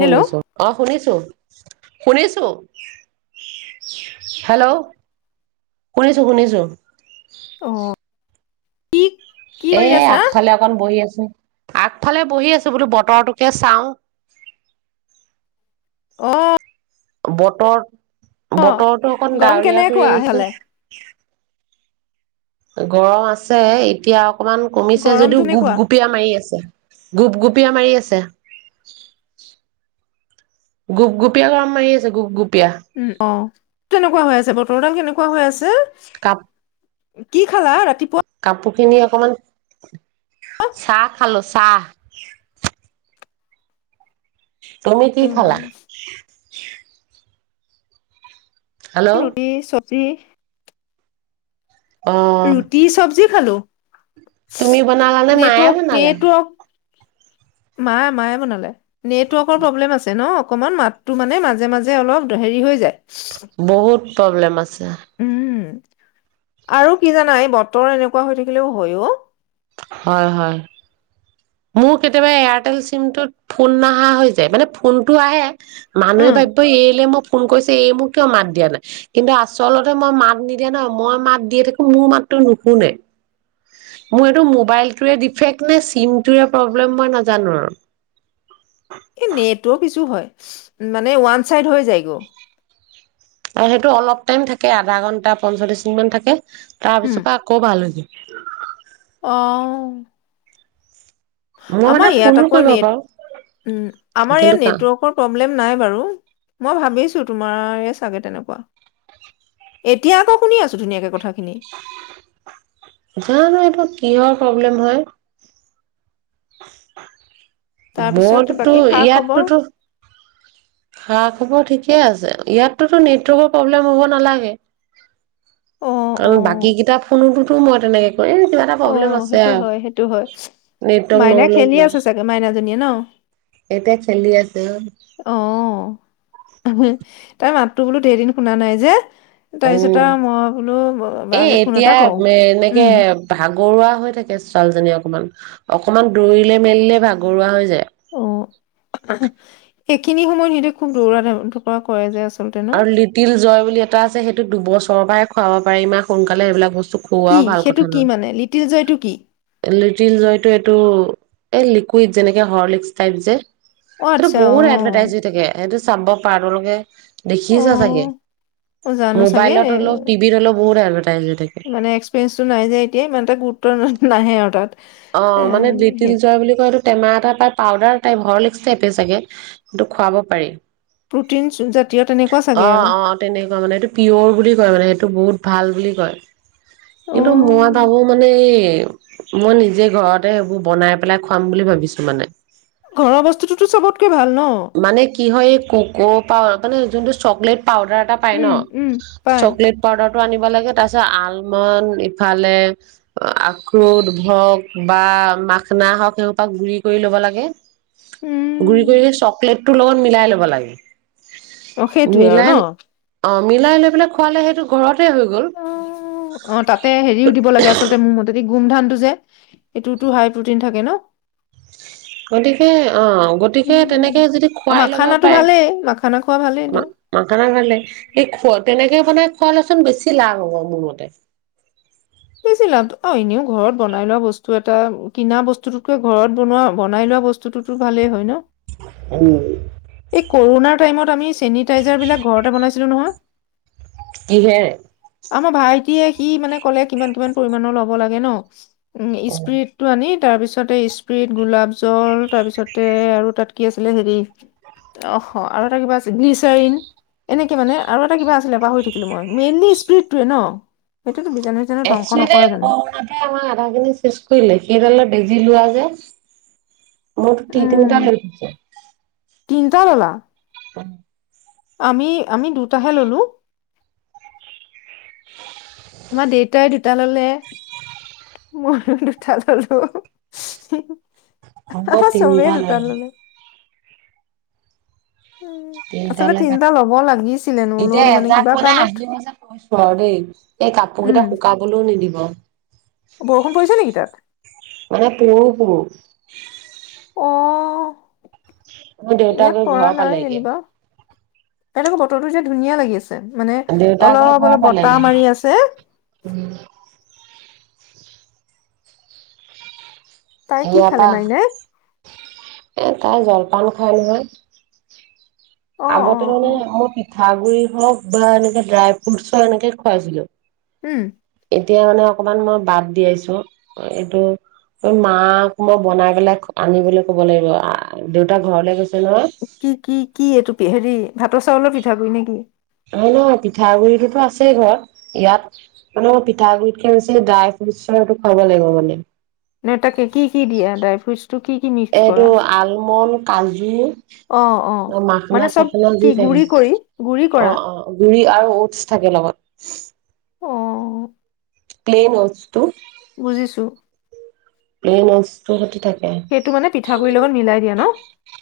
Hello অ', শুনিছো। শুনিছো, hello, শুনিছো শুনিছো। অ', কি? এ কৰি আছা আগফালে অকণ বহি আছ আগফালে বহি আছো বোলো বতৰটোকে চাও। অ'। বতৰ বতৰতো অকণ গৰম ডাৱৰীয়া কৰি কেনেকুৱা সেইফালে আহিছে। গৰম, আছে এতিয়া অকমান কমিছে যদিও গৰমটো কেনেকুৱা গোপ-গুপীয়া মাৰি আছে। গোপগুপীয়া মাৰি আছে, গোপগুপীয় গৰম মাৰি আছে গুপ-গুপ। উম, অ'। কেনেকুৱা হৈ আছে, বতৰদাল কেনেকুৱা হৈ আছে। কাপ এ কি? কি খালা ৰাতিপুৱা? কাপোৰ খিনি অকমান, চাহ খালো চাহ। তুমি? কি খালা? উম হেল্ল' ৰুটি চব তি অ ৰুটি চব্জি খালো। তুমি বনালা নে মায়ে নেটৱৰ্ক বনালে? নেটৱৰ্ক মা মায়ে বনালে। নেটৱৰ্কৰ প্ৰব্লেম আছে ন অকনমান মাতটো মানে মাজে মাজে অলপ হেৰি হৈ যায়। বহুত প্ৰব্লেম আছে। উম, আৰু কি জানা, এই বতৰ এনেকুৱা হৈ থাকিলেও হৈয়ো। হয়, হয়। মোৰ কেতিয়াবা এয়াৰটেল চিমটোত ফোন নাহা হৈ যায়, মানে ফোনটো আহে। মানুহে উম ভাবিব এইলৈ মোক ফোন কৰিছে এই মোক, কিয় মাত দিয়া নাই? কিন্তু, আচলতে মই মাত নিদিয়া নহয়, মই মাত দিয়ে থাকোঁ মোৰ মাতটো নুশুনে। মোৰ এইটো মোবাইলটোৱে ডিফেক্ট নে চিম টোৱে প্ৰব্লেম, মই নাজানো আৰু। এই নেটৱৰ্ক ইছু হয়, মানে ওৱান চাইড হৈ যায়গৈ। আৰু সেইটো অলপ টাইম থাকে, আধা ঘন্টা পঞ্চল্লিশ মিনিটমান থাকে। তাৰ পিছৰ পা আকৌ ভাল হৈ যায়। [unintelligible] অহ। মই আমাৰ মানে ইয়াত ফোনো আকৌ কৰিব নেট, পাৰো উম, আমাৰ কিন্তু ইয়াত কা নেটৱৰ্কৰ প্ৰব প্ৰব্লেম নাই বাৰু, মই ভাবিছোঁ তোমাৰেই চাগে তেনেকুৱা। এতিয়া আকৌ শুনি আছোঁ ধুনীয়াকে কথা। জানো, এইটো কিহৰ? প্ৰব্লেম হয়। [unintelligible] তাৰপিছত মোৰতো বাকী খা খবৰ ইয়াততোতো খা-খবৰ ঠিকে আছে। ইয়াততো নেটৱৰ্কৰ প্ৰব্লেম হ'ব নালাগে, অ', কাৰণ বাকী অ', কেইটা ফোনোতো মই তেনেকে কৰি এই কিবা এটা প্ৰব্লেম অহ, আছে সেইটো আৰু হয়, সেইটো হয়। নেটৱৰ্ক মাইনা নহ'লেও খেলি কিবা এটা। আছে চাগে, মাইনাজীয়ে ন? এতিয়া খেলি আছে অহ। তাইৰ মাতটো বোলোঁ দেই দিন শুনা নাই যে। তাৰপিছত উম, আৰু মই বোলো এ বালে ফোন এটা এতিয়া কৰোঁ। মে এনেকে উম, ভাগৰুৱা হৈ থাকে ছোৱালজনী অকনমান, অকনমান দৌৰিলে-মেলিলে ভাগৰুৱা হৈ যায়। অহ, [unintelligible] এইখিনি সময়ত সিহঁতে খুব দৌৰা-ধপৰা কৰে যে আচলতে ন? আৰু লিটিল জয় বুলি এটা আছে, সেইটো দুবছ চৰ পৰাই খুৱাব পাৰি ইমান সোনকালে এইবিলাক বস্তু। কি খুওৱাও ভাল সেইটো কথা কি মানে, লিটিল জয়টো কি? টিল জয়টো এইটো এ লিকুইড, যেনেকে হৰ্লিকছ টাইপ যে। অ', সেইটো আচ্ছা বহুত অ', এডভাৰটাইজ দি থাকে, সেইটো চাম্ভ পাৰলোকে দেখিছা চাগে অ', অ', জানো চাগে মোবাইলত এ হ'লেও, টিভিত হ'লেও বহুত এডভেৰটাইজ হৈ থাকে। মানে এক্সপিৰিয়েঞ্চটো নাই যে এতিয়া ইমান এটা গুৰুত্ব ন- নাহে আৰু তাত। অ' এ মানে লিতিল সেই জয় বুলি কয় এইটো টেমা এটা পাই পাউদাৰ তাই হৰলিক্স থাকে চাগে এইটো কিন্ত খোৱাব পাৰি। প্ৰটিন জাতীয় তেনেকুৱা চাগে অ', আৰু অ', তেনেকুৱা মানে এইটো পিয়ৰ বুলি কয় মানে, সেইটো বহুত ভাল বুলি কয়। কিন্তু মই অ', ভাবো মানে, মই নিজ নিজেই ঘৰতে সেইবোৰ বনাই পেলাই খুৱাম বুলি ভাবিছোঁ মানে। ঘৰৰ বস্তুটোতো চবত মানে কি হয় এই কুকু অ' মানে জোনটো চকলেট পাউডাৰ এটা পাই ন উম, উম, পাই চকলেট পাউডাৰ আনিব লাগে, তাৰ পিছত আলমন, ইফালে আখ্ৰুদ হওক বা মাখনা হওক, সেইখোপা গুৰি কৰি লব লাগে। গুৰি উম, কৰি হে চক বেগ তোৰ লগত মিলাই ল'ব লাগে। অ' সেইটোৱেই আৰু মিলাই ন। অ' মিলাই লৈ পেলাই খোৱালে সেইটো ঘৰত অ', অ' তাতে হেৰিও দিব লাগে আচলতে মোৰ মতেদি গোমধানটো জে, এইটোতো হাই প্ৰটিন থাকে ন? গতিকে অ' গতিকে উম, তেনেকে যদি অ', খুৱাই লব মাখানাটো পাৰে, ভালেই মাখানা খোৱা ভালেইটো। মা মাখানা খালে সেই খু তেনেকে বনাই খোৱালেচোন বেছি লাভ হ'ব মোৰ মতে। বেছি লাভ অ' এনেও ঘৰত বনাই লোৱা বস্তু এটা, কিনা বস্তুটোতকে ঘৰত বনোৱা, বনাই লোৱা বস্তুটোতুটো ভালেই হয় ন। উম এই কৰোণাৰ টাইমত আমি চেনীত তেজাৰ বিলাক ঘৰতে বনাইছিলোঁ নহয়। কিহেৰে? আমাৰ ভাইটিয়ে সি মানে ক'লে কিমান কিমান পৰিমাণৰ ল'ব লাগে ন? উম অ স্প্ৰটটো আনি, তাৰপিছতে স্প্ৰিট, গোলাপ জল তাৰপিছতে আৰু তাত কি আছিলে হেৰি, অহ আৰু এটা কিবা আছিল গ্লিচাৰিন, এনেকে মানে আৰু এটা কিবা আছিলে পাহৰি থাকিলো মই, মেইনলি স্প্ৰীটটোৱে ন? সেইটোতো বিজান এক্টোলী [unintelligible] আমাৰ আধা খিনি চেষ কৰি দিলে সেইডাল বেজি লোৱা ডেছ মূৰ্তি উম তিনিটা লৈ থৈছে। তিনটা ল'লা? মই আমি, আমি দুটাহে ল'লো। আমাৰ দেউতাই দুটা ল'লে, মই দুটা ল'লো। আমাৰ [unintelligible] চবেই তিনিটা দুটা ললোঁ। ল'লে। উম, আচলতে তিনিটালৈ ক তিনিটা ল'ব লাগিছিলে, এতিয়া নল'লো এজাক কিবা মানে কাৰণত। আহিব যে, কৈছো আৰু দেই। এই কাপোৰ উম, কেইটা শুকাবলৈও নিদিব। বৰষুণ পৰিছে নেকি তাত? মানে পুৰো পুৰো অ'। মোৰ দেউতা ইয়াত গৈ পৰা ঘৰ নাই পালেগে। যেনিবা। ইয়াত আকৌ বতৰটো যে, ধুনীয়া লাগি আছ মানে দেউতা গৈ অলপ, ঘৰ অলপ, পালেগে বতাহ মাৰি আছে। তাই কি ইয়াৰ খালে পৰা মাইনাই? এ তাই জলপান খায় নহয়। অ', আগতে অ', মানে অ', মোৰ পি থাগুৰি হওঁক বা এনেকে ড্ৰাই ফ্ৰুটছৰএনেকে খুৱাইছিলো। উম। এতিয়া মানে অকমান মই বাদ দিয়াইছো এইটো মাকাক মই বনাই পেলাই আনিবলৈ ক'ব লাগিব দেউতা ঘৰলে গৈছে নহয় কি, কি, কি এইটো? হেৰি ভাতৰ চাউলৰ পিঠাগুৰি নেকি? নহয়, নহয় পিঠাগুৰিটো আছেই ঘৰত, ইয়াত মানে পিঠাগুৰিটকে বেছি ড্ৰাইভাৰজনৰ সেইটো খাব লাগিব মানে। নে তাকে কি কি দিয়া ডাই ফ্ৰুচ? এইটো আলমণ্ড কাজু অ', অ', মাখনা মানে চব চখনা কি দি ছাগে গুৰি কৰি গুৰি কৰা? অ', অ', গুৰি আৰু অ'টচ থাকে লগত। প্লেন অ'টচ বুজিছোঁ। এই ম [unintelligible] সেইটো মানে পিঠাগুডৰিৰ লগত মিলাই দিয়া ন'।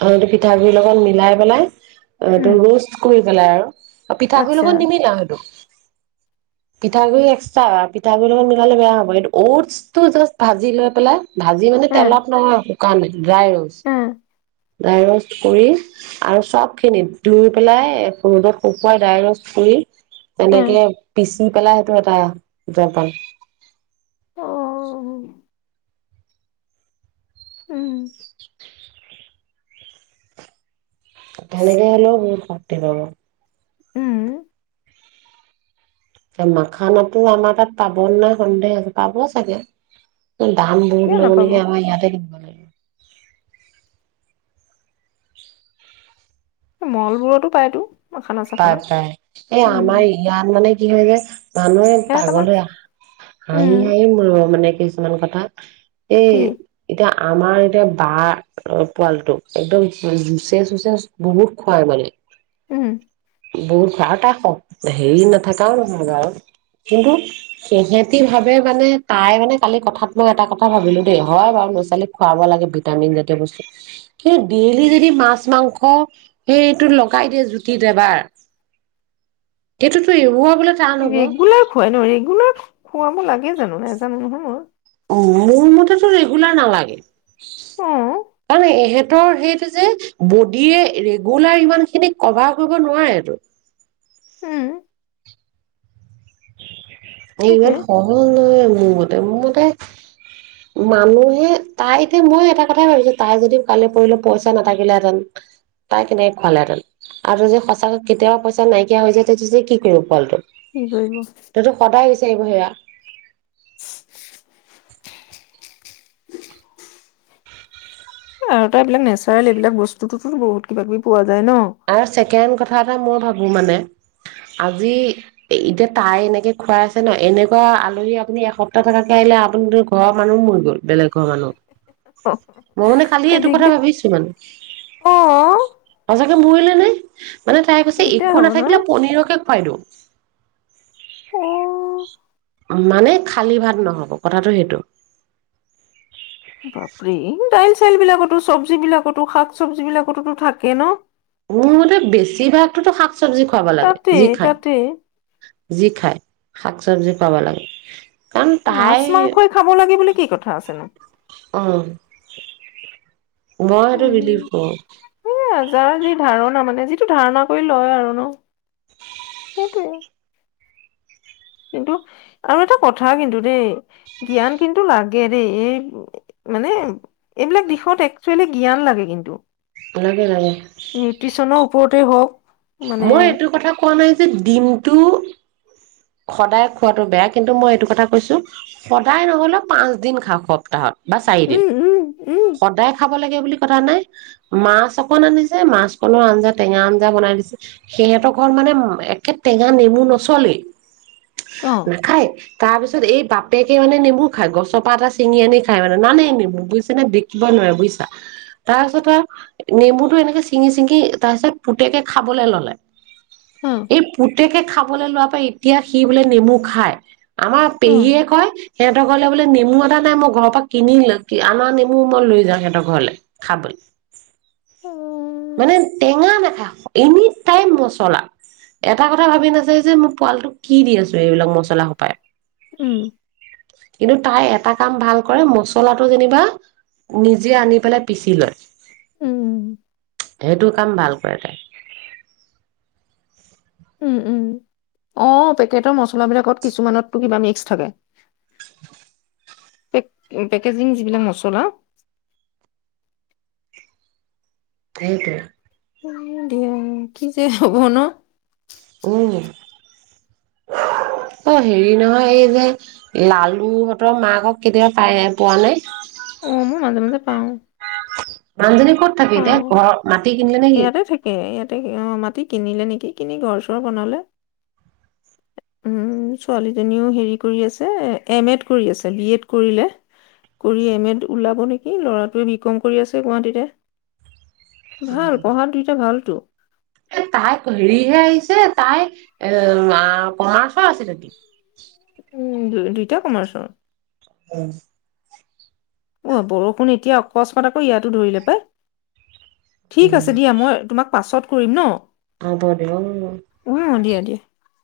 আৰু এইটো পিঠাগুৰি লগত মিলাই পেলাই অ', ত উম, ৰষ্ট কৰি পেলাই আৰু। পিঠাগুৰি আচ্ছা। লগত নিমিলাও সেইটো। পিঠাগুৰি এক্সট্ৰা পিঠাগুৰিৰ লগত মিলালে বেয়া হ'ব কিন্তু অ'টছটো জাষ্ট ভাজি লৈ পেলাই ভাজি মানে উম, তেলত নহয়। [unintelligible] ড্ৰাই ৰ'চ উম, ডাইৰস কৰি আৰু চ'ফখিনি ধুই পেলাই ৰ'দত শুকুৱাই ডাইৰেক কৰি উম, তেনেকে পিছ শুই পেলাই সেইটো এটা জলপান। অ'। উম। তেনেকে হ'লেও বহুত শক্তি পাব। উম। মাখানাটো আমাৰ তাত পাব নে নাই, সন্দেহ পাব চাগে। দাম কিয় বহুত ল'ব নাপাব? নেকি আমাৰ ইয়াতে [unintelligible] ম'লবোৰতো পায়টো পায়, পায় এই আমাৰ ইয়াত মানে কি হয় যে মানুহে ইয়াত পাগল আমাৰ হয়, উম, হাঁহি হাঁহি মৰিব মানে কিছুমান কথা এই কি? এতিয়া আমাৰ এতিয়া বা পোৱালিটোক, একদম জুচে চুচে বহুত খুৱাই মানে। উম। বহুত খোৱাই আৰু তাই শক হেৰি নাথাকাও নহয় বাৰু, কিন্তু সিহেতি ভাৱে মানে তাই মানে কালি কথাত মই এটা কথা ভাবিলোঁ দেই, হয় বাৰু ল'ৰা-ছোৱালীক খুৱাব লাগে ভিটামিন জাতীয় বস্তু কিন্তু ডেইলি যদি মাছ-মাংস সেইটো লগাই দিয়ে জুত কেতিয়াবা এইটোতো এৰুৱা ৰেগুলাৰ খোৱাই ন? ৰেগুলাৰ খোৱাব লাগে জানো, নাজানো নহয় মই। মোৰ মতেতো ৰেগুলাৰ নালাগে। অ', আৰু এহেত তৰ হেইটো যে, বডিয়ে ৰেগুলাৰ ইমানখিনি, ক'ভাৰ কৰিব নোৱাৰেটো। উম। এ সেইটোৱে ইমান সহজ নহয়। মোৰ মতে, মোৰ মতে মানুহে তাই এতিয়া মই এটা কথাই ভাবিছো, তাই যদি কালি পৰহিলে পইচা নাথাকিলেহেঁতেন, তাই কেনেকে খোৱালেহেঁতেন আৰু [unintelligible] যদি সঁচাকৈ কেতিয়াও পইচা নাইকিয়া হৈ যায় তেতিয়া কি কৰিব পোৱালিটো? কি কৰিব? তাইতো সদায় বিচাৰিব হেয়া [inaudible] আৰু এটা এইবিলাক নেচাৰেল এইবাক বস্তুতোতো বহুত কিবা কিবি পোৱা যায়। ন আৰু ছেকেণ্ড কথা এটা মই ভাবোঁ। ভাবো মানে, আজি এতিয়া তাই এনেকে খুৱাই আছে ন এনেকুৱা আলহী আপুনি এসপ্তাহ থকাকে আহিলে আপুনি ঘৰৰ মানুহ মৰি গ'ল বেলেগ ঘৰৰ মানুহত। অ মই মানে কালি এইটো কথা দিগদাৰ ভাবিছিলোঁ। অ [unintelligible] পৰিলে নে। মানে তাই কৈছে দিগদাৰ একো হ'ব ন নাথাকিলে পনীৰকে খুৱাই দিওঁ। অহ' মানে খালী ভাত নহ'ব কথাটো সেইটো। বাপৰে ডাই চেল বিলাকতো চব্জি বিলাকতো শাক চব্জি বিলাকতো থাকে ন। মোৰতে বেছি ভাগটো শাক চবজি খুৱাব লাগে তাতে যি খাই। তাতে যি খাই শাক চবজি পাব লাগে। কাৰণ মাছ, তাই মাংসই খাব লাগে বুলি কি কথা আছে নো। অ' মই সেইটো উম বিলিফ কৰোঁ। এ যাৰ যি ধাৰণা মানে, যিটো ধাৰণা কৰি লয় আৰু ন। সেইটোৱে কিন্তু, আৰু এটা কথা কিন্তু দেই জ্ঞান, কিন্তু লাগে দেই এই মানে এইবিলাক দিশত একচুৱেলি জ্ঞান লাগে কিন্তু। লাগে লাগে। স্পৰ্টেই হওঁক। মই এইটো কথা কোৱা নাই যে দিনটো সদায় খোৱাতটো বেয়া, কিন্তু মই এইটো কথা কৈছো, সদায় নহ'লেও পাঁচদিন খাওঁ সপ্তাহত। বা চাৰি দিন উম উম উম সদায় খাব লাগে বুলি। কথা নাই মাছ অকণ আনিছে মাছ কণৰ আঞ্জা টেঙা আঞ্জা বনাই দিছে, সিহঁতৰ ঘৰত মানে একে টেঙা নেমু নচলেই। অ নাখায়। তাৰ পিছত এই বাপেকে মানে নেমু খা, ই গছৰপা এটা চিঙি আনি খাই মানে নানে নেমু বুজিছা নে বিকিব নোৱাৰে বুজিছা, তাৰপিছত আৰু নেমুতটো এনেকে চিঙি চিঙি তাৰপিছত পুতেকে খাবলৈ ললে। অ এই পুত গোটেইকে খাব লোৱাৰ প এতিয়া সি বোলে নেমু খায়। আমাৰ অ পেহীয়ে কয় সিহঁতৰ ঘৰলে বোলে নেমু এটা নাই মই ঘৰৰ পৰা কিনি লৈ আ নেমু মই লৈ যাওঁ। সিহঁতৰ ঘৰলে খাবলৈ মানে টেঙা নাখায়। এনি টাইম মচলা, এটা কথা ভাবি নাচ যে মোৰ পোৱালটোক কি দি আছোঁ, এইবিলাক মছলা সোপাই উম। কিন্তু, তাই এটা কাম ভাল কৰে, মছলাটো যেনিবা নিজে আনি পেলাই পিচি লয়। উম সেইটো কাম ভাল কৰে তাই উম, উম। অ' পেকেটৰ মছলাবিলাকত কিছুমানতটো কিবা মিক্স থাকে। পেকেজিং যিবিলাক মছলা সেইটো। দিয়া, কি যে হব ন'। উম, অ', হেৰি নহয় এই যে লালুহঁতৰ মাকক কেতিয়াবা পাই পোৱা নাই। উম, মাজে মাজে পাওঁ। [unintelligible] ক'ত থাকি দে পাওঁ ঘৰত মাতি কিনিলে নেকি? ইয়াতে থাকে ইয়াতে অ মাটি কিনিলে নেকি, কিনি ঘৰ চৰ বনালে। উম, ছোৱালীজনীও হেৰি কৰি আছে এম এড কৰি আছে বি এড কৰিলে কৰি এম এড ওলাব নেকি ল'ৰাটোৱে বি কম কৰি আছে গুৱাহাটীতে। ভাল পঢ়াত দুইটা ভালতো এ তাই হেৰিহে আহিছে। তাই এ কমাৰ্চৰ আছিল নেকি? উম, দু দুইটা কমাৰ্চৰ। উম। অ', বৰষুণ এতিয়া অকস্মাত আকৌ ইয়াতো ধৰিলে পাই। ঠিক উম আছে দিয়া, মই তোমাক পাছত কৰিম ন'। [unintelligible] এ